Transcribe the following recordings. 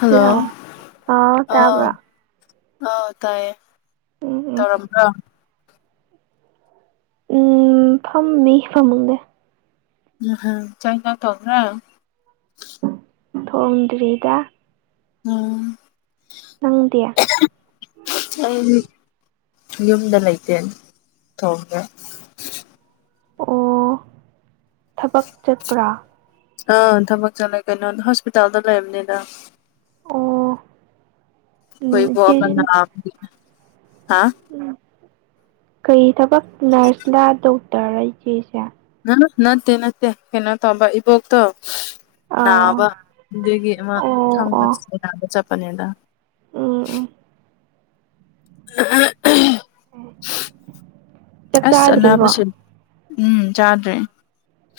hello ꯑꯥꯎ ꯇꯥꯕ꯭ꯔꯣ ꯑꯥꯎ ꯇꯥꯏꯌꯦ ꯎꯝ ꯎꯝ ꯇꯧꯔꯝꯕ꯭ꯔꯣ ꯎꯝ ꯐꯝꯃꯤ ꯐꯝꯃꯨꯡꯗꯦ ꯎꯝꯝ ꯆꯥꯏꯅ ꯇꯣ꯭ꯔ ꯊꯧꯟꯔꯤꯗ ꯎꯝ ꯎ ꯌꯨꯝꯗ ꯂꯩꯇꯦꯜ ꯊꯣꯡꯉꯦ ꯑꯣ ꯊꯕꯛ ꯆꯠꯄ꯭ꯔꯥ ꯑꯥ ꯊꯕꯛ ꯆꯠꯂ ꯀꯩꯅꯣ ꯍꯣꯁꯄꯤꯇꯥꯜꯗ ꯂꯩꯔꯕꯅꯤꯗ ꯑꯣ ꯎꯝ ꯑꯩꯈꯣꯏ ꯏꯆꯦꯁꯤ ꯄꯣꯕꯅ ꯍꯥꯥ ꯀꯔꯤ ꯊꯕꯛ ꯅꯔꯁꯂ ꯗꯣꯛꯇꯔ ꯏꯆꯦꯁꯦ ꯅ ꯅꯠꯇꯦ ꯅꯠꯇꯦ ꯀꯩꯅꯣ ꯇꯧꯕꯧꯕ ꯏꯕꯣ ꯇꯣ ꯑꯥ ꯅꯥꯕ ꯑꯗꯨꯗꯒꯤ ꯑꯃ ꯑꯣ ꯊꯥꯡꯕ ꯑꯣ ꯅꯥꯕ ꯆꯠꯄꯅꯦꯗ ꯎꯝ ꯎ ꯑ ꯆꯥꯛ ꯑꯁ ꯆꯥꯗ꯭ꯔꯤꯕꯣ ꯑꯅꯥꯕꯁꯨ ꯎꯝ ꯆꯥꯗ꯭ꯔꯦ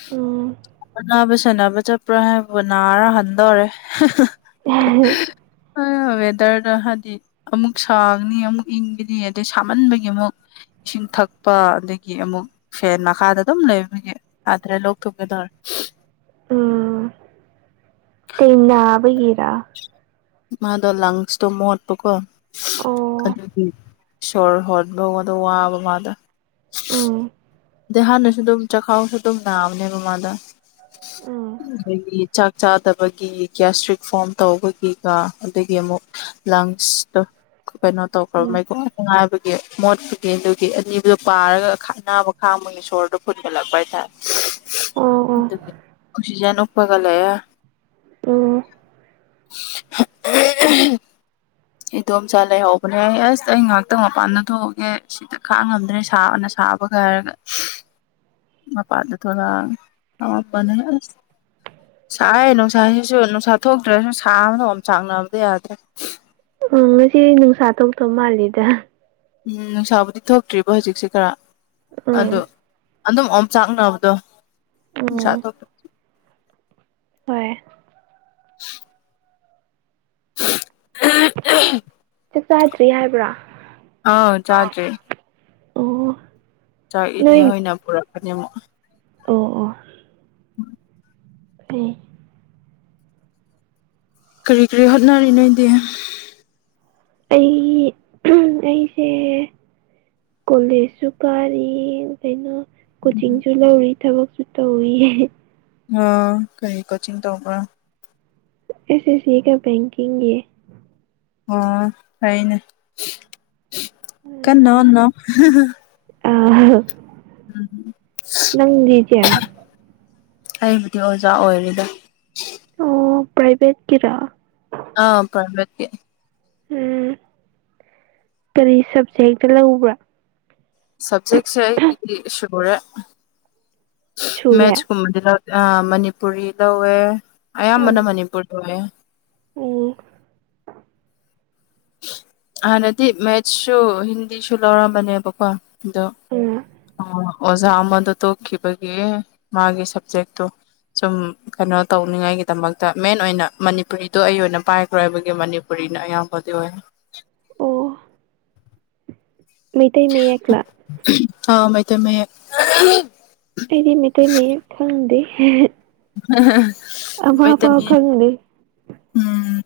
ꯎꯝ ꯅꯥꯕ ꯁꯥꯟꯅꯕ ꯆꯠꯄ꯭ꯔꯥ ꯍꯥꯏꯕꯕꯨ ꯅꯥꯔ ꯍꯟꯗꯧꯔꯦ ꯑ ꯍ ꯋꯦꯗꯔꯗ ꯍꯥꯏꯗꯤ ꯑꯃꯨꯛ ꯁꯥꯒꯅꯤ ꯑꯃꯨꯛ ꯏꯪꯒꯅꯤ ꯑꯗꯩ ꯁꯥꯃꯟꯕꯒꯤ ꯑꯃꯨꯛ ꯏꯁꯤꯡ ꯊꯛꯄ ꯑꯗꯒꯤ ꯑꯃꯨꯛ ꯐꯦꯟ ꯃꯈꯥꯗ ꯑꯗꯨꯝ ꯂꯩꯕꯒꯤ ꯌꯥꯗ꯭ꯔꯦ ꯂꯧꯊꯣꯛꯀ ꯇꯔꯦ ꯎꯝ ꯀꯩꯅꯥꯕꯒꯦꯔ ꯃꯥꯗꯣ ꯂꯪꯁꯇꯣ ꯃꯣꯠꯄꯀꯣ ꯑꯣ ꯑꯗꯨꯗꯤ ꯁꯣꯔ ꯍꯣꯠꯕꯣꯟꯗ ꯋꯥꯕ ꯃꯥꯗ ꯑ ꯑ ꯍꯥꯟꯅꯁꯨ ꯑꯗꯨꯝ ꯆꯥꯛꯈꯥꯎꯁꯨ ꯑꯗꯨꯝ ꯅꯥꯕꯅꯦꯕꯃꯥꯗ ꯎꯝ ꯑꯗꯒꯤ ꯆꯥꯗꯕꯒꯤ ꯒ꯭ꯁꯇ꯭ꯔꯤꯛ ꯐꯣꯝ ꯇꯧꯕꯒꯤꯀ ꯑꯗꯒꯤ ꯑꯃꯨꯛ ꯂꯪꯁꯇ ꯀꯩꯅꯣ ꯇꯧꯈ꯭ꯔꯕ ꯎꯝ ꯃꯩꯀꯨꯞꯅꯨꯡꯉꯥꯏꯕꯒꯤ ꯃꯣꯠꯄꯒꯤ ꯑꯗꯨꯒꯤ ꯑꯅꯤꯗꯨꯣ ꯄꯥꯔꯒ ꯈꯠꯅꯕ ꯈꯥ ꯃꯣꯏꯒꯤ ꯁꯣꯔꯗ ꯐꯨꯒꯠꯂꯛꯄ ꯍꯥꯏꯇꯥꯔꯦ ꯑꯣ ꯑꯣ ꯑꯗꯨꯒꯤ ꯑꯣꯛꯁꯤꯖꯦꯟ ꯒꯥ ꯂꯦ ꯑꯣ ꯑ ꯏꯗꯣꯝꯆꯥ ꯂꯩꯍꯧꯕꯅꯦ ꯑꯩ ꯑꯁ ꯑꯩ ꯉꯥꯏꯍꯥꯛꯇꯪ ꯃꯄꯥꯟꯗ ꯊꯣꯛꯑꯒꯦ ꯁꯤꯗ ꯈꯥꯛ ꯉꯝꯗ꯭ꯔꯦ ꯁꯥꯕꯅ ꯂꯥꯕꯀꯔ ꯃꯄꯥꯥꯗ ꯊꯔꯥ ꯑꯋꯥꯄꯅꯦ ꯁꯥꯏ ꯅꯨꯡꯁꯥꯁꯤꯁꯨ ꯅꯨꯡꯁꯥ ꯊꯣꯛꯇ꯭ꯔꯁꯨ ꯁꯥꯕꯅꯝ ꯆꯥꯛꯅꯕꯗꯤ ꯌꯥꯗ꯭ꯔꯦ ꯎꯪ ꯉꯁꯤ ꯅꯨꯡꯁꯥ ꯊꯣꯛꯣꯛꯇꯧ ꯃꯥꯜꯂꯤꯦꯗ ꯎꯝ ꯅꯨꯡꯁꯥꯕꯨꯗꯤ ꯊꯣꯛꯇ꯭ꯔꯤꯕꯣ ꯍꯧꯖꯤꯛꯁꯦ ꯈꯔ ꯑꯥ ꯑꯗꯣ ꯑꯗꯨꯝ ꯑꯝ ꯆꯥꯛꯅꯕꯗꯣ ꯎꯝ ꯄꯁꯥ ꯍꯣꯏ [inaudible] ꯑ ꯆ ꯆꯥꯛ ꯆꯥꯗ꯭ꯔꯤ ꯍꯥꯏꯕ꯭ꯔꯥ ꯑꯥ ꯆꯥꯖ꯭ꯔꯔꯤ ꯑꯣ ꯆꯥꯛꯏꯅꯦ ꯍꯣꯏ ꯅꯣꯏ ꯑꯣꯏꯅ ꯄꯨꯔꯛꯀꯅꯤ ꯑꯃꯨꯛ ꯑꯣ ꯑꯣ ꯎꯝ ꯎ ꯀꯔꯤ ꯀꯔꯤ ꯍꯣꯠꯅꯔꯤꯅꯗꯤ ꯑꯩ ꯑꯩꯁꯦ ꯀꯣꯂꯦꯖꯁꯨ ꯀꯥꯔꯤ ꯀꯩꯅꯣ ꯀꯣꯆꯤꯡꯁꯨ ꯂꯧꯔꯤ ꯊꯕꯛꯁꯨ ꯇꯧꯋ ꯑ ꯀꯔꯤ ꯀꯣꯆꯤꯡ ꯇꯧꯕ ꯑꯦꯁ ꯑꯦꯁ ꯀ ꯦꯡꯀꯤ ꯌꯦ ꯑꯣ ꯍꯅꯦ ꯀꯟꯅꯣꯅꯣ ꯑ ꯅꯪꯖꯦ ꯑꯩꯕꯨꯗꯤ ꯑꯣꯖꯥ ꯑꯣꯏꯔꯤꯦꯗ ꯑꯣ ꯄ꯭ꯔꯥꯏꯚꯦꯠꯀꯤꯔꯥ ꯑ ꯄꯔꯝꯕꯦ ꯎꯝ ꯀꯔꯤ ꯁꯕꯖꯦꯛꯇ ꯂꯧꯕ꯭ꯔꯥ ꯁꯞꯖꯦꯛꯁꯦꯗꯤ ꯁꯒꯣꯔꯦ ꯁꯨꯔꯦ ꯃꯦꯊꯁ ꯀꯨꯝꯕꯗꯨꯅ ꯑ ꯃꯅꯤꯄꯨꯔꯤ ꯂꯧꯋꯦ ꯑꯌꯥꯝꯕꯅ ꯃꯅꯤꯄꯨꯔ ꯂꯧꯋꯦ ꯑꯣ ꯍꯥꯟꯅꯗꯤ ꯃꯦꯠꯁꯁꯨ ꯍꯤꯟꯗꯤꯁꯨ ꯂꯧꯔꯝꯕꯅꯦꯕꯀꯣ ꯗ ꯑ ꯑꯣꯖꯥ ꯑꯃꯗ ꯇꯣꯛꯈꯤꯕꯒꯤ ꯃꯥꯒꯤ ꯁꯕꯖꯦꯛꯇꯣ ꯁꯨꯝ ꯀꯩꯅꯣ ꯇꯧꯅꯤꯡꯉꯥꯏꯒꯤꯗꯃꯛꯇ ꯃꯦꯟ ꯑꯣꯏꯅ ꯃꯅꯤꯄꯨꯔꯤꯗꯣ ꯑꯩ ꯑꯣꯏꯅ ꯄꯥꯏꯈ꯭ꯔꯣ ꯍꯥꯏꯕꯒꯤ ꯃꯅꯤꯄꯨꯔꯤ ꯅ ꯑꯣ ꯃꯩꯇꯩ ꯃ ꯌꯥ ꯀꯂ ꯑ ꯃꯥꯏ ꯇꯃꯦ ꯎꯝ ꯍ ꯑꯃ ꯄꯥꯎ ꯈꯪꯗꯦ ꯎꯝ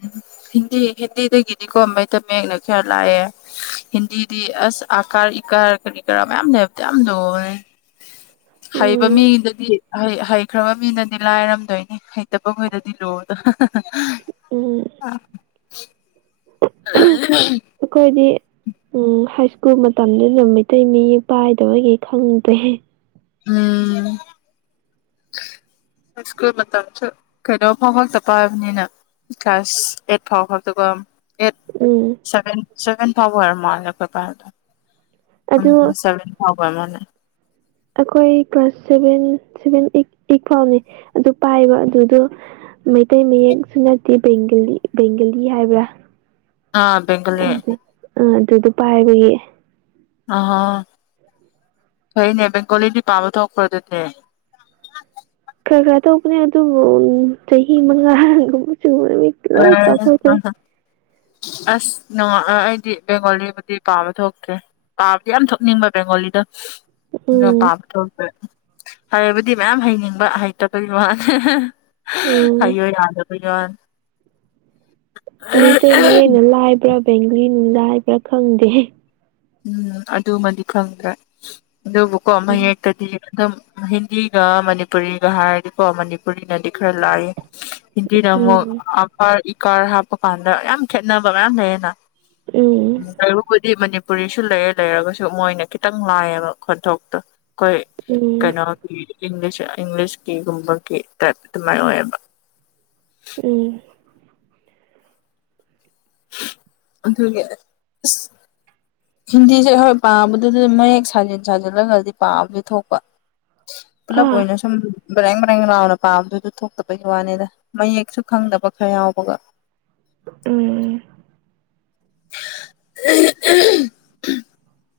ꯍꯤꯟꯗꯤ ꯍꯤꯟꯗꯤꯗꯒꯤꯗꯤꯀꯣ ꯃꯩ ꯇꯃꯦꯌꯦꯛꯅ ꯈꯌꯥ ꯂꯥꯛꯑꯦ ꯍꯤꯟꯗꯤꯗꯤ ꯑꯁ ꯀꯥꯔ ꯏꯀꯥꯔ ꯀꯔꯤ ꯀꯔꯥ ꯃꯌꯥꯝꯅꯦꯕꯗꯤ ꯌꯥꯝ ꯂꯣꯦ ꯍꯩꯕ ꯎꯝ ꯃꯤꯗꯗꯤ ꯍꯩꯈ꯭ꯔꯕ ꯃꯤꯅꯗꯤ ꯂꯥꯏꯔꯝꯗꯣꯏꯅꯤ ꯍꯩꯇꯕꯈꯣꯏꯗꯗꯤ ꯂꯣꯗ ꯎꯝ ꯑ ꯑꯩꯈꯣꯏꯗꯤ ꯎꯝ ꯍꯥꯏ ꯁ꯭ꯀꯨꯜ ꯃꯇꯝꯗꯨꯗ ꯃꯩꯇꯩ ꯃꯤ ꯄꯥꯏꯗꯕꯒꯤ ꯈꯪꯗꯦ ꯎꯝ ꯁ꯭ꯀꯨꯜ ꯃꯇꯝꯁꯨ ꯀꯩꯅꯣꯝꯐ ꯍꯣꯡ ꯆ ꯄꯥꯏꯕꯅꯤꯅ ꯀ꯭ꯂꯥꯁ ꯑꯦꯠ ꯐꯥꯎ ꯐꯕꯗ ꯀꯝ ꯑꯦꯠ ꯎꯝ ꯁꯚꯦꯟ ꯁꯚꯦꯟ ꯐꯥꯎꯕ ꯑꯣꯏꯔꯝ ꯃꯥꯜꯂꯦ ꯑꯩꯈꯣꯏ ꯄꯥꯏꯜꯗ ꯑꯗꯨ ꯎꯝ ꯁꯚꯦꯟ ꯊꯥꯎꯕꯅꯦ ꯑꯩꯈꯣꯏ ꯀ꯭ꯂꯥꯁ ꯁꯚꯦꯟ ꯁꯚꯦꯟ ꯑꯩ ꯐꯥꯎꯅꯦ ꯑꯗꯨ ꯄꯥꯏꯕ ꯑꯗꯨꯗꯣ ꯃꯩꯇꯩ ꯃꯌꯦꯛꯁꯨꯅꯗꯤꯦ ꯕꯦꯡꯒꯂꯤ ꯕꯦꯡꯒꯂꯤ ꯍꯥꯏꯕ꯭ꯔꯥ ꯑꯥ ꯕꯒꯂꯤ ꯑ ꯑꯗꯨꯗꯣ ꯄꯥꯏꯕꯒꯤ ꯑ ꯊꯩꯅꯦ ꯦꯡꯒꯣꯂꯤꯗꯤ ꯄꯥꯕ ꯊ ꯈꯔꯗꯦ ꯈꯔ ꯈꯔ ꯇꯧꯕꯅꯦ ꯑꯗꯨꯕꯨ ꯆꯍꯤ ꯃꯉꯥꯒꯨꯝꯕ ꯁꯨꯕꯗ ꯍ ꯂꯣꯏ ꯀꯥꯎꯊꯣꯛꯈ꯭ꯔꯦ ꯍ ꯑꯁ ꯅꯨꯡꯉꯑ ꯑꯩꯗꯤ ꯕꯦꯡꯒꯣꯂꯤꯕꯨꯗꯤ ꯄꯥꯕ ꯊꯣꯛꯇꯦ ꯄꯥꯕꯗꯤ ꯌꯥꯝ ꯊꯣꯛꯅꯤꯡꯕ ꯕꯦꯡꯒꯣꯂꯤꯗ ꯑꯗꯨꯒ ꯎꯝ ꯄꯥꯕ ꯊꯣꯛꯄꯦ ꯍꯥꯏꯕꯨꯗꯤ ꯃꯌꯥꯝ ꯍꯩꯅꯤꯡꯕ ꯍꯩꯇꯕꯣꯏꯒꯤ ꯃꯥꯅꯦ ꯎꯝ ꯍꯩꯌꯣ ꯌꯥꯗ ꯋꯥꯟ ꯃꯩꯇꯩ ꯃꯌꯦꯛꯅ ꯂꯥꯏꯕ꯭ꯔꯥ ꯕꯦꯡꯒꯂꯤꯅ ꯂꯥꯏꯕ꯭ꯔꯥ ꯈꯪꯗꯦ ꯎꯝ ꯑꯗꯨꯃꯗꯤ ꯈꯪꯗ꯭ꯔꯦ ꯑꯗꯨꯕꯨꯀꯣ ꯎꯝ ꯃꯌꯦꯛꯇꯗꯤ ꯑꯗꯨꯝ ꯍꯤꯟꯗꯤꯒ ꯃꯅꯤꯄꯨꯔꯤꯒ ꯍꯥꯏꯔꯗꯤꯀꯣ ꯃꯅꯤꯄꯨꯔꯤꯅꯗꯤ ꯈꯔ ꯂꯥꯏꯏ ꯍꯤꯟꯗꯤꯗ ꯑꯃꯨꯛ ꯑꯀꯔ ꯏꯀꯥꯔ ꯍꯥꯞꯄ ꯀꯥꯟꯗ ꯌꯥꯝ ꯈꯦꯠꯅꯕ ꯃꯌꯥꯝ ꯂꯩꯌꯦꯅ ꯎꯝ ꯀꯗꯤ ꯃꯅꯤ ꯄꯨꯔꯤꯁꯨ ꯂꯩꯔꯦ ꯂꯩꯔꯒꯁꯨ ꯃꯣꯏꯅ ꯈꯤꯇꯪ ꯂꯥꯏꯌꯦꯕ ꯈꯣꯟꯊꯣꯛꯇꯣ ꯀꯣꯏ ꯎꯝ ꯀꯩꯅꯣ ꯏꯂꯤꯁ ꯏꯪꯂꯤꯁ ꯀꯤꯒꯨꯝꯕꯒꯤꯞ ꯑꯗꯨꯃꯥꯏꯅ ꯑꯣꯏꯌꯦꯕ ꯎꯝ ꯑꯗꯨꯗꯒꯤ ꯍꯤꯟꯗꯤꯁꯦ ꯍꯣꯏ ꯄꯥꯕꯗ ꯑꯗꯨ ꯃꯌꯦꯛ ꯁꯥꯖꯤꯟ ꯁꯥꯖꯤꯜꯂꯒꯗꯤ ꯄꯥꯕꯗꯤ ꯊꯣꯛꯄ ꯑꯥ ꯄꯨꯂꯞꯣꯏꯅ ꯁ ꯕꯔꯦꯡ ꯕꯔꯦꯡ ꯂꯥꯎꯅ ꯄꯥꯝꯕꯗꯨꯗ ꯊꯣꯛꯇꯕꯒꯤ ꯋꯥꯅꯤꯗ ꯃꯌꯦꯛꯁꯨ ꯈꯪꯗꯕ ꯈꯔ ꯌꯥꯎꯕꯒ ꯎꯝ [inaudible]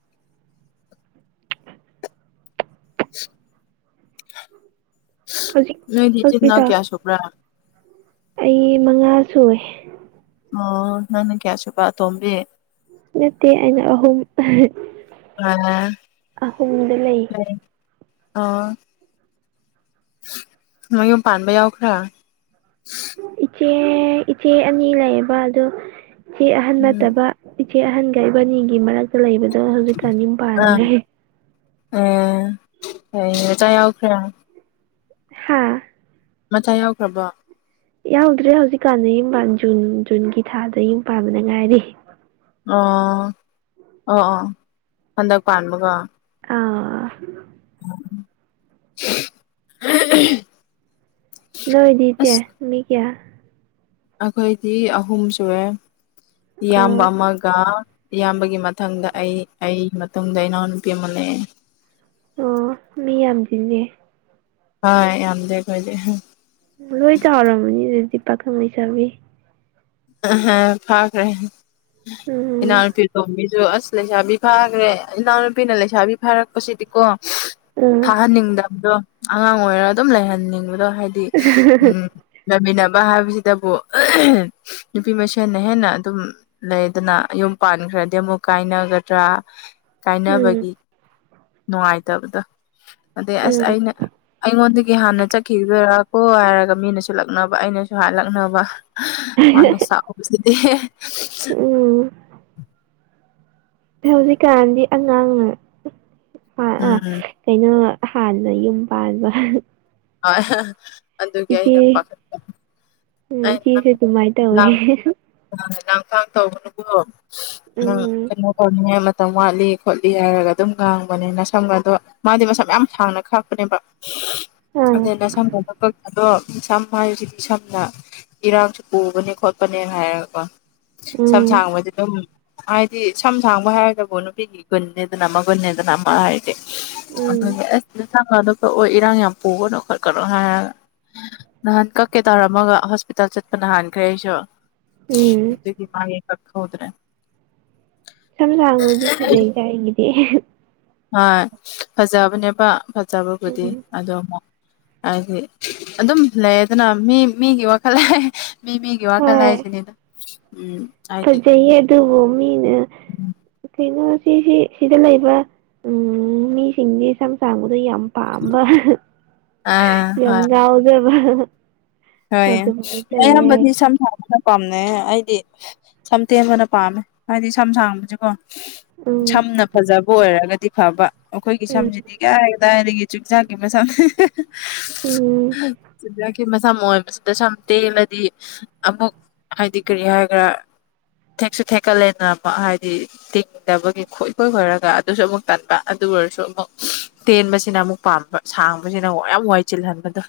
[unintelligible] ꯍꯧꯖꯤꯛ ꯅꯣꯏ ꯆꯅ ꯍꯣꯁꯄꯤꯇꯥꯜ ꯀꯌꯥꯁꯕ꯭ꯔꯥ ꯑꯩ ꯃꯉꯥ ꯁꯨꯔꯦ ꯑꯣ ꯅꯪ ꯀꯌꯥꯁꯕ ꯇꯣꯝꯕꯦ ꯅꯠꯇ ꯑꯩꯅ ꯑꯍꯨꯝ ꯑꯥ ꯑꯍꯨꯝꯗ ꯂꯩ ꯎꯝ ꯑ ꯅꯌꯨꯝ ꯄꯥꯟꯕ ꯌꯥꯎꯈ꯭ꯔꯥ ꯏꯆꯦ ꯏꯆꯦ ꯑꯅꯤ ꯂꯩꯌꯦꯕ ꯑꯗꯣ ꯏꯆꯦ ꯑꯍꯟ ꯎꯝ ꯅꯠꯇꯕ ꯏꯦ ꯑꯍꯟꯒ ꯏꯕꯥꯅꯤꯒꯤ ꯃꯔꯛꯇ ꯂꯩꯕꯗꯣ ꯍꯧꯖꯤꯛꯀꯅꯤꯝ ꯄꯥꯜꯂꯦ ꯑꯩꯖ ꯑꯣꯈ꯭ꯔꯥꯡ ꯍꯥꯥ ꯃꯊꯆꯥ ꯌꯥꯎꯈ꯭ꯔꯕꯣ ꯌꯥꯎꯗ꯭ꯔꯦ ꯍꯧꯖꯤꯛꯀꯥꯟꯗ ꯌꯨꯝ ꯖꯨꯟ ꯖꯨꯟꯒꯤ ꯊꯥꯗ ꯌꯨꯝ ꯄꯥꯟꯕꯅ ꯉꯥꯏꯔꯤ ꯑꯣ ꯑꯣ ꯑꯣ ꯍꯟꯗꯛ ꯄꯥꯟꯕꯒ ꯑꯥ [unintelligible] ꯅꯣꯏꯗꯤꯆꯦ ꯑꯁ ꯃꯤ ꯀꯌꯥ ꯑꯩꯈꯣꯏꯗꯤ ꯑꯍꯨꯝ ꯁꯨꯔꯦ ꯏꯌꯥꯝꯕ ꯑꯣ ꯑꯃꯒ ꯏꯌꯥꯝꯕꯒꯤ ꯃꯊꯪꯗ ꯑꯩ ꯑꯩꯒꯤ ꯃꯇꯨꯡꯗ ꯏꯅꯥꯎꯅꯨꯄꯤ ꯑꯃ ꯂꯩꯑꯦ ꯑꯣ ꯃꯤ ꯌꯥꯝ ꯆꯁꯦ ꯍ ꯌꯥꯝꯗꯦꯈꯖꯦ ꯂꯣꯏ ꯆ ꯍꯔ ꯃꯅꯤ ꯔꯗꯤ ꯄ ꯈ ꯃꯩ ꯆꯥꯔꯕꯤ ꯐꯥ꯭ꯔꯦ ꯏꯟꯅ ꯎꯝ ꯄ ꯑꯗꯨ ꯑꯁ ꯂꯩꯁꯥꯕꯤ ꯐꯥꯈ꯭ꯔꯦ ꯏꯅꯥꯎꯅꯨꯄꯤꯅ ꯂꯩꯁꯥꯕꯤ ꯐꯥꯔꯛꯄꯁꯤꯗꯤꯀꯣ ꯎꯝ ꯊꯥꯍꯟꯅꯤꯡꯗꯕꯗꯣ ꯑꯉꯥꯡ ꯑꯣꯏꯔ ꯑꯗꯨꯝ ꯂꯩꯍꯟꯅꯤꯡꯕꯗꯣ ꯍꯥꯏꯗꯤ ꯎꯝ ꯂꯩꯃꯤꯟꯅꯕ ꯍꯥꯏꯕꯁꯤꯗꯕꯨ ꯅꯨꯄꯤ ꯃꯁꯦꯜꯅ ꯍꯦꯟꯅ ꯑꯗꯨꯝ ꯂꯩꯗꯅ ꯌꯨꯝ ꯄꯥꯟꯈ꯭ꯔꯗꯤ ꯑꯃꯨꯛ ꯀꯥꯏꯅꯒꯗ꯭ꯔꯥ ꯎꯝ ꯀꯥꯏꯅꯕꯒꯤ ꯅꯨꯡꯉꯥꯏꯇꯕꯗꯣ ꯑꯗꯩ ꯑꯁ ꯎꯝ ꯑꯩꯅ ꯑꯩꯉꯣꯟꯗꯒꯤ ꯒꯤ ꯍꯥꯟꯅ ꯆꯠꯈꯤꯗꯣꯏꯔ ꯀꯣ ꯍꯥꯏꯔꯒ ꯃꯤꯅꯁꯨ ꯂꯛꯅꯕ ꯑꯩꯅꯁꯨ ꯍꯥꯏꯂꯛꯅꯕ ꯍꯅ ꯁꯥꯕꯁꯤꯗꯤ ꯎꯝ ꯍꯧꯖꯤꯛꯀꯥꯟꯗꯤ ꯑꯉꯥꯡꯅ ꯎꯝ ꯀꯩꯅꯣ ꯍꯥꯟꯅ ꯌꯨꯝ ꯄꯥꯟꯕꯕ ꯑꯗꯨꯒꯤ ꯑꯩꯅ ꯄꯥꯈꯠ ꯎꯝ ꯆꯖꯤꯁꯦ ꯇꯨꯃꯥꯏ ꯇ ꯑꯣꯏ ꯂꯥꯡꯊꯥꯡ ꯇꯧꯕꯅꯕꯨꯣ ꯅꯪ ꯎꯝ ꯀꯩꯅꯣ ꯇꯧꯅꯤꯡꯉꯦ ꯃꯇꯝ ꯋꯥꯠꯂꯤ ꯈꯣꯠꯂꯤ ꯍꯥꯏꯔꯒ ꯑꯗꯨꯝ ꯉꯥꯡꯕꯅꯤꯅ ꯁꯪꯕ ꯑꯗꯣ ꯃꯥꯗꯤ ꯃꯁꯝ ꯌꯥꯝ ꯁꯥꯡꯅ ꯈꯥꯛꯄꯅꯦꯕ ꯑꯥ ꯑꯗꯨꯅ ꯁꯝꯅꯛꯗꯣ ꯁꯝ ꯍꯥꯏꯔꯤꯁꯤꯗꯤ ꯁꯝꯅ ꯏꯔꯥꯡꯁꯨ ꯄꯨꯕꯅꯦ ꯈꯣꯠꯄꯅꯦꯅ ꯍꯥꯏꯔꯒꯀꯣ ꯁꯝ ꯎꯝ ꯁꯥꯡꯕꯁ ꯑꯗꯨꯝ ꯍꯥꯏꯗꯤ ꯁꯝ ꯁꯥꯡꯕ ꯍꯥꯏꯔꯒꯕꯨ ꯅꯨꯄꯤꯒꯤ ꯒꯨꯟꯅꯦꯗꯅ ꯑꯃꯒꯨꯟꯅꯦꯗꯅ ꯑꯃ ꯍꯥꯏ ꯎꯝ ꯊꯃꯅ ꯍ ꯏꯔꯥꯡ ꯌꯥꯝ ꯄꯨꯒꯅꯨ ꯈꯣꯠꯀꯅꯣ ꯍꯥꯏꯔꯒ ꯅꯍꯥꯟ ꯀꯛꯀꯦ ꯇꯥꯔꯝꯃꯒ ꯄꯇ ꯆꯠꯄ ꯅꯍꯥꯟꯈ꯭ꯔꯦ ꯑꯩꯁꯨ ꯎꯝ ꯑꯗꯨꯗꯤ ꯃꯥ ꯀꯛꯍꯧꯗ꯭ꯔꯦ ꯁꯝꯂꯥꯡꯕꯗꯤ ꯐꯖꯩ ꯀ ꯑꯩꯒꯤꯗꯤ ꯍꯣꯏ ꯐꯖꯕꯅꯦꯕ ꯐꯖꯕꯕꯨꯗꯤ ꯎꯝ ꯑꯗꯣ ꯑꯃꯨꯛ ꯍꯥꯏꯗꯤ ꯑꯗꯨꯝ ꯂꯩꯗꯅ ꯃꯤ ꯃꯤꯒꯤ ꯋꯥꯈꯜ ꯃꯤ ꯃꯤꯒꯤ ꯋꯥ ꯀꯜꯂ ꯍꯥꯏꯁꯤꯦꯅꯤꯗ ꯖꯩꯦ ꯑꯗꯨ ꯃꯃꯤꯅ ꯀꯩꯅꯣ ꯁꯤꯁꯤ ꯁꯤꯗ ꯂꯩꯕ ꯎꯝ ꯃꯤꯁꯤꯡꯁ ꯁꯝ ꯁꯥꯡꯕꯗ ꯌꯥꯝ ꯄꯥꯝꯕ ꯑꯥ ꯌꯥꯝ ꯍꯣꯏ ꯉꯥꯎꯗꯦꯕ ꯍꯣꯏ ꯑ ꯌꯥꯝꯕ ꯁꯊꯥ ꯄꯥꯝꯅꯩ ꯑꯩꯗꯤ ꯁꯝ ꯇꯦꯝꯕꯅ ꯄꯥꯝꯃꯦ ꯍꯥꯏꯗꯤ ꯁꯝ ꯁꯥꯡꯕꯕꯁꯤꯀꯣ ꯎꯝ ꯁꯝꯅ ꯐꯖꯕ ꯑꯣꯏꯔꯒꯗꯤ ꯐꯕ ꯑꯩꯈꯣꯏꯒꯤ ꯎꯝ ꯁꯝꯁꯤꯗꯤ ꯀ ꯗꯥꯏꯗꯒꯤ ꯆꯤꯟꯖꯥꯛꯀꯤ ꯃꯁ ꯎꯝ ꯆꯤꯟꯖꯥꯛꯀꯤꯁ ꯁꯝꯣꯏꯕꯁꯤꯗ ꯁꯝ ꯇꯦꯜꯂꯗꯤ ꯑꯃꯨꯛ ꯍꯥꯏꯗꯤ ꯀꯔꯤ ꯍꯥꯏꯒ꯭ꯔꯥ ꯊꯦꯛꯁꯨ ꯊꯦꯛꯀꯠꯂꯦꯅ ꯑꯃꯨꯛ ꯍꯥꯏꯗꯤ ꯇꯤꯡꯗꯕꯒꯤ ꯈꯣꯏ ꯈꯣꯏ ꯈꯣꯏꯔꯒ ꯑꯗꯨꯁꯨ ꯑꯃꯨꯛ ꯇꯟꯕ ꯑꯗꯨ ꯑꯗꯨ ꯑꯣꯏꯔꯁꯨ ꯑꯃꯨꯛ ꯇꯦꯟꯕꯁꯤꯅ ꯑꯃꯨꯛ ꯄꯥꯝꯕ ꯁꯥꯡꯕꯁꯤꯅ ꯑꯃꯨ ꯌꯥꯝ ꯋꯥꯏ ꯆꯤꯜꯍꯟꯕꯗꯣ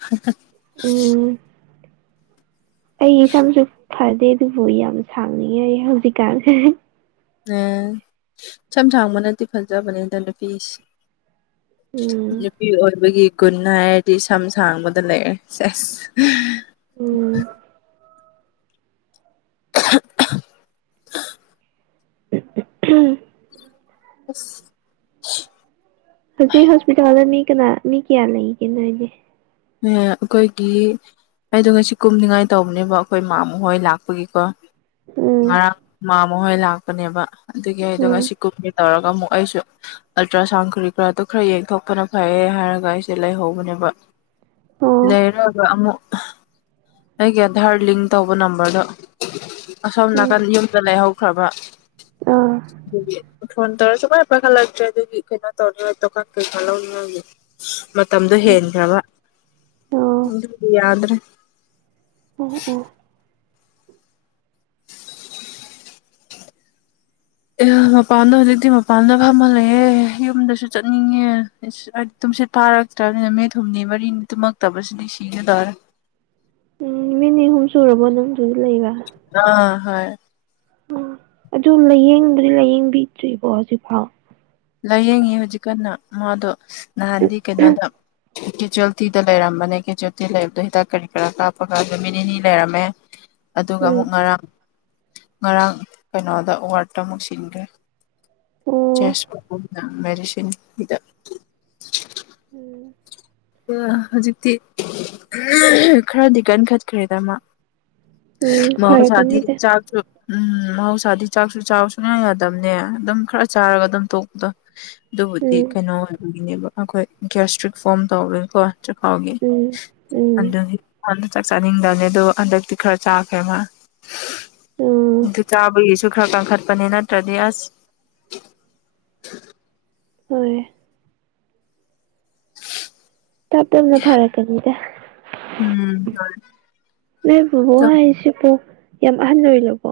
ꯎꯝ ꯑꯩ ꯁꯝꯁꯨꯨ ꯐꯗꯦ ꯑꯗꯨꯕꯨ ꯌꯥꯝ ꯁꯥꯡꯅꯤꯡꯉꯦ ꯍꯧꯖꯤꯛꯀꯥꯟꯁꯦ ꯑꯦꯝ ꯁꯝ ꯊꯥꯡꯕꯅꯗꯤ ꯐꯖꯕꯅꯤꯗ ꯅꯨꯄꯤꯁꯦ ꯎꯝ [inaudible] ꯒꯨꯟ ꯍꯥꯏꯔꯗꯤ ꯁꯝ ꯁꯥꯡꯕꯗ ꯂꯩꯔꯦ ꯁꯁ ꯎꯝ [unintelligible] ꯎꯝ ꯑ ꯍꯧꯁ ꯍꯣꯁꯄꯤꯇꯥꯜꯗ ꯃꯤ ꯀꯅꯥ ꯃꯤ ꯀꯌꯥ ꯂꯩ ꯀꯅꯖꯤ ꯑꯦ ꯑꯩꯈꯣꯏꯒꯤ ꯑꯩꯗꯣ ꯉꯁꯤ ꯀꯨꯝꯅꯤꯡꯉꯥꯏ ꯇꯧꯕꯅꯦꯕ ꯑꯩꯈꯣꯏ ꯃꯥ ꯃꯈ ꯍꯣꯏ ꯂꯥꯛꯄꯒꯤꯀꯣ ꯎꯝ ꯉꯔꯥꯡ ꯃꯈꯣꯏ ꯂꯥꯛꯄꯅꯦꯕ ꯑꯗꯨꯒꯤ ꯑꯩꯗꯣ ꯎꯝ ꯉꯁꯤ ꯀꯨꯝꯒ ꯇꯧꯔꯒ ꯑꯃꯨꯛ ꯑꯩꯁꯨ ꯑꯜꯇ꯭ꯔ ꯁꯥꯎꯟ ꯈꯨꯔꯤ ꯈꯔꯗ ꯈꯔ ꯌꯦꯡꯊꯣꯛꯄꯅ ꯐꯩꯌꯦ ꯍꯥꯏꯔꯒ ꯑꯩꯁꯦ ꯂꯩꯍꯧꯕꯅꯦꯕ ꯑꯣ ꯂꯩꯔꯒ ꯑꯃꯨꯛ ꯑꯩꯒꯤ ꯑꯙꯥꯔ ꯂꯤꯡ ꯇꯧꯕ ꯅꯝꯕꯔꯗꯣ ꯑꯁꯣꯝ ꯎꯝ ꯅꯥꯀꯟ ꯌꯨꯝꯗ ꯂꯩꯍꯧꯈ꯭ꯔꯕ ꯑꯥ ꯑꯗꯨꯗꯤ ꯐꯣꯟ ꯇꯧꯔꯁꯨ ꯀꯥꯏꯅ ꯄꯥꯏꯈꯠꯂꯛꯇ꯭ꯔꯦ ꯑꯗꯨꯒꯤ ꯀꯩꯅꯣ ꯇꯧꯔꯤ ꯗꯨꯀꯥꯟ ꯀꯩꯀꯥ ꯂꯧꯔꯤꯣꯒꯤ ꯃꯇꯝꯗꯨ ꯎꯝ ꯑꯣ ꯍꯦꯖꯕꯗꯤꯗ꯭ꯔꯦ ꯎ ꯎ ꯑꯦ ꯃꯄꯥꯟꯗ ꯍꯧꯖꯤꯛꯇꯤ ꯃꯄꯥꯟꯗ ꯐꯝꯍꯜꯂꯑꯦ ꯌꯨꯝꯗꯁꯨ ꯆꯠꯅꯤꯡꯉꯦ ꯨꯝꯁꯤꯠ ꯐꯥꯔꯛꯇ꯭ꯔꯕꯅꯤꯅ ꯃꯤꯠꯊꯨꯝꯅꯤ ꯃꯔꯤꯅꯤ ꯇꯨꯝꯃꯛꯇꯕꯁꯤꯗꯤ ꯁꯤꯒꯗꯔꯦ [unintelligible] ꯎꯝ ꯅꯨꯃꯤꯠ ꯅꯤ ꯍꯨꯝ ꯆꯔꯔꯕꯣꯅꯪ ꯑꯥ ꯍꯣꯏ ꯎ ꯑꯗꯨ ꯂꯥꯏꯌꯦꯡꯕꯗꯤ ꯂꯥꯏꯌꯦꯡꯕꯤꯗ꯭ꯔꯤꯕꯔꯤꯕꯣ ꯍꯧꯖꯤꯛꯐꯥꯎ ꯂꯥꯏꯌꯦꯡꯉꯤ ꯍꯧꯖꯤꯛꯀꯥꯟꯅ ꯃꯥꯗꯣ ꯅꯍꯥꯟꯗꯤ ꯀꯩꯅꯣꯗ ꯀꯦꯖꯨꯋꯦꯜꯇꯤꯗ ꯂꯩꯔꯝꯕꯅꯦ ꯀꯦꯖꯨꯋꯦꯜꯇꯤ ꯂꯩꯕꯗꯣ ꯍꯤꯗꯥꯛ ꯀꯔꯤ ꯀꯔꯥ ꯀꯥꯞꯄꯒ ꯅꯨꯃꯤꯠ ꯅꯤꯅꯤ ꯂꯩꯔꯝꯃꯦ ꯑꯗꯨꯒ ꯎꯝ ꯑꯃꯨꯛ ꯉꯔꯥꯡ ꯉꯔꯥꯡ ꯀꯩꯅꯣꯗ ꯑꯦꯋꯥꯔꯠꯇ ꯑꯃꯨꯛ ꯁꯤꯟꯈ꯭ꯔꯦ ꯑꯣ ꯆꯁ ꯄꯗ ꯕꯔꯤꯁꯟ ꯍꯗ ꯎꯝ ꯍꯧꯖꯤꯛꯇꯤ ꯈꯔꯗꯤ ꯀꯟꯈꯠꯈ꯭ꯔꯦꯗꯃ ꯎꯝ ꯃꯥꯕꯨ ꯁꯥꯗꯤ ꯐꯔꯛꯀꯅꯤꯗ ꯆꯥ ꯎꯝ ꯃꯍꯧꯁꯥꯗꯤ ꯆꯥꯛꯁꯨ ꯆ ꯁꯨꯡꯅ ꯌꯥꯗꯕꯅꯦ ꯑꯗꯨꯝ ꯈꯔ ꯆꯥꯔꯒ ꯑꯗꯨꯝ ꯇꯣꯛꯄꯗꯣ ꯑꯗꯨꯕꯨꯗꯤ ꯎꯝ ꯀꯩꯅꯣ ꯑꯣꯏꯕꯒꯤꯅꯦꯕ ꯑꯩꯈꯣꯏ ꯒ꯭ꯁꯇ꯭ꯔꯤꯛ ꯐꯣꯝ ꯇꯧꯔꯣꯏꯀꯣ ꯎꯝ ꯎꯝ ꯆꯀꯥꯥꯎꯒꯦꯖ ꯆꯥꯛ ꯆꯥꯅꯤꯡꯗꯕꯅꯦ ꯑꯣ ꯍꯟꯗꯛꯇꯤ ꯈꯔ ꯆꯥꯈ꯭ꯔꯦ ꯃꯥ ꯎꯝ ꯑꯗꯨ ꯆꯥꯕꯒꯤ ꯁꯨ ꯈꯔ ꯀꯟꯈꯠꯄꯅꯤ ꯅꯠꯇ꯭ꯔꯗꯤ ꯑꯁ ꯍꯣꯏ ꯇꯄꯅ ꯐꯔ ꯀꯅꯤꯗ ꯎꯝ ꯅꯣꯏ ꯕꯕꯣ ꯍꯥꯏꯁꯤꯕꯨ ꯌꯥꯝ ꯑꯍꯜ ꯑꯣꯏ ꯂꯕꯣ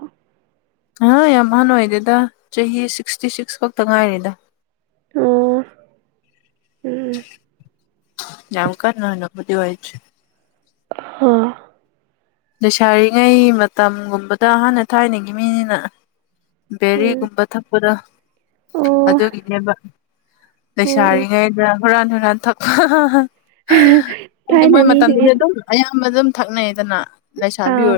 ꯑꯥ ꯌꯥꯝ ꯍꯥꯟ ꯑꯣꯏꯗꯦꯗ ꯆꯍꯤ ꯁꯤꯛꯁꯇꯤ ꯁꯤꯛꯁ ꯈꯛꯇ ꯉꯥꯏꯔꯤꯦꯗ ꯑꯣ ꯎꯝ ꯌꯥꯝꯎꯀꯔ ꯅꯅꯕꯨꯗꯤ ꯑꯣꯏꯏꯖ ꯍꯥꯥ ꯂꯩꯁꯥꯔꯤꯉꯩ ꯃꯇꯝꯒꯨꯝꯕꯗ ꯑꯍꯥꯟꯅ ꯊꯥꯏꯅꯒꯤ ꯃꯤꯅꯤꯅ ꯎꯝ ꯕꯦꯔꯤꯒꯨꯝꯕ ꯊꯛꯄꯗ ꯑꯣ ꯑꯗꯨꯒꯤꯅꯦꯕ ꯎꯝ ꯎꯝ ꯂꯩꯁꯥꯔꯤꯉꯩꯗ ꯍꯨꯔꯥꯟ ꯍꯨꯔꯥꯟ ꯊꯛꯄ ꯍꯥꯏꯗꯤ ꯊꯥꯏꯅ ꯃꯣꯏ ꯃꯇꯝꯗꯨꯗꯤ ꯃꯤꯁꯤꯡꯗꯤ ꯑꯗꯨꯝ ꯑꯌꯥꯝꯕ ꯑꯗꯨꯝ ꯊꯛꯅꯩꯗꯅ ꯂꯩꯁꯥꯕꯤ ꯑꯥ ꯑꯣꯏ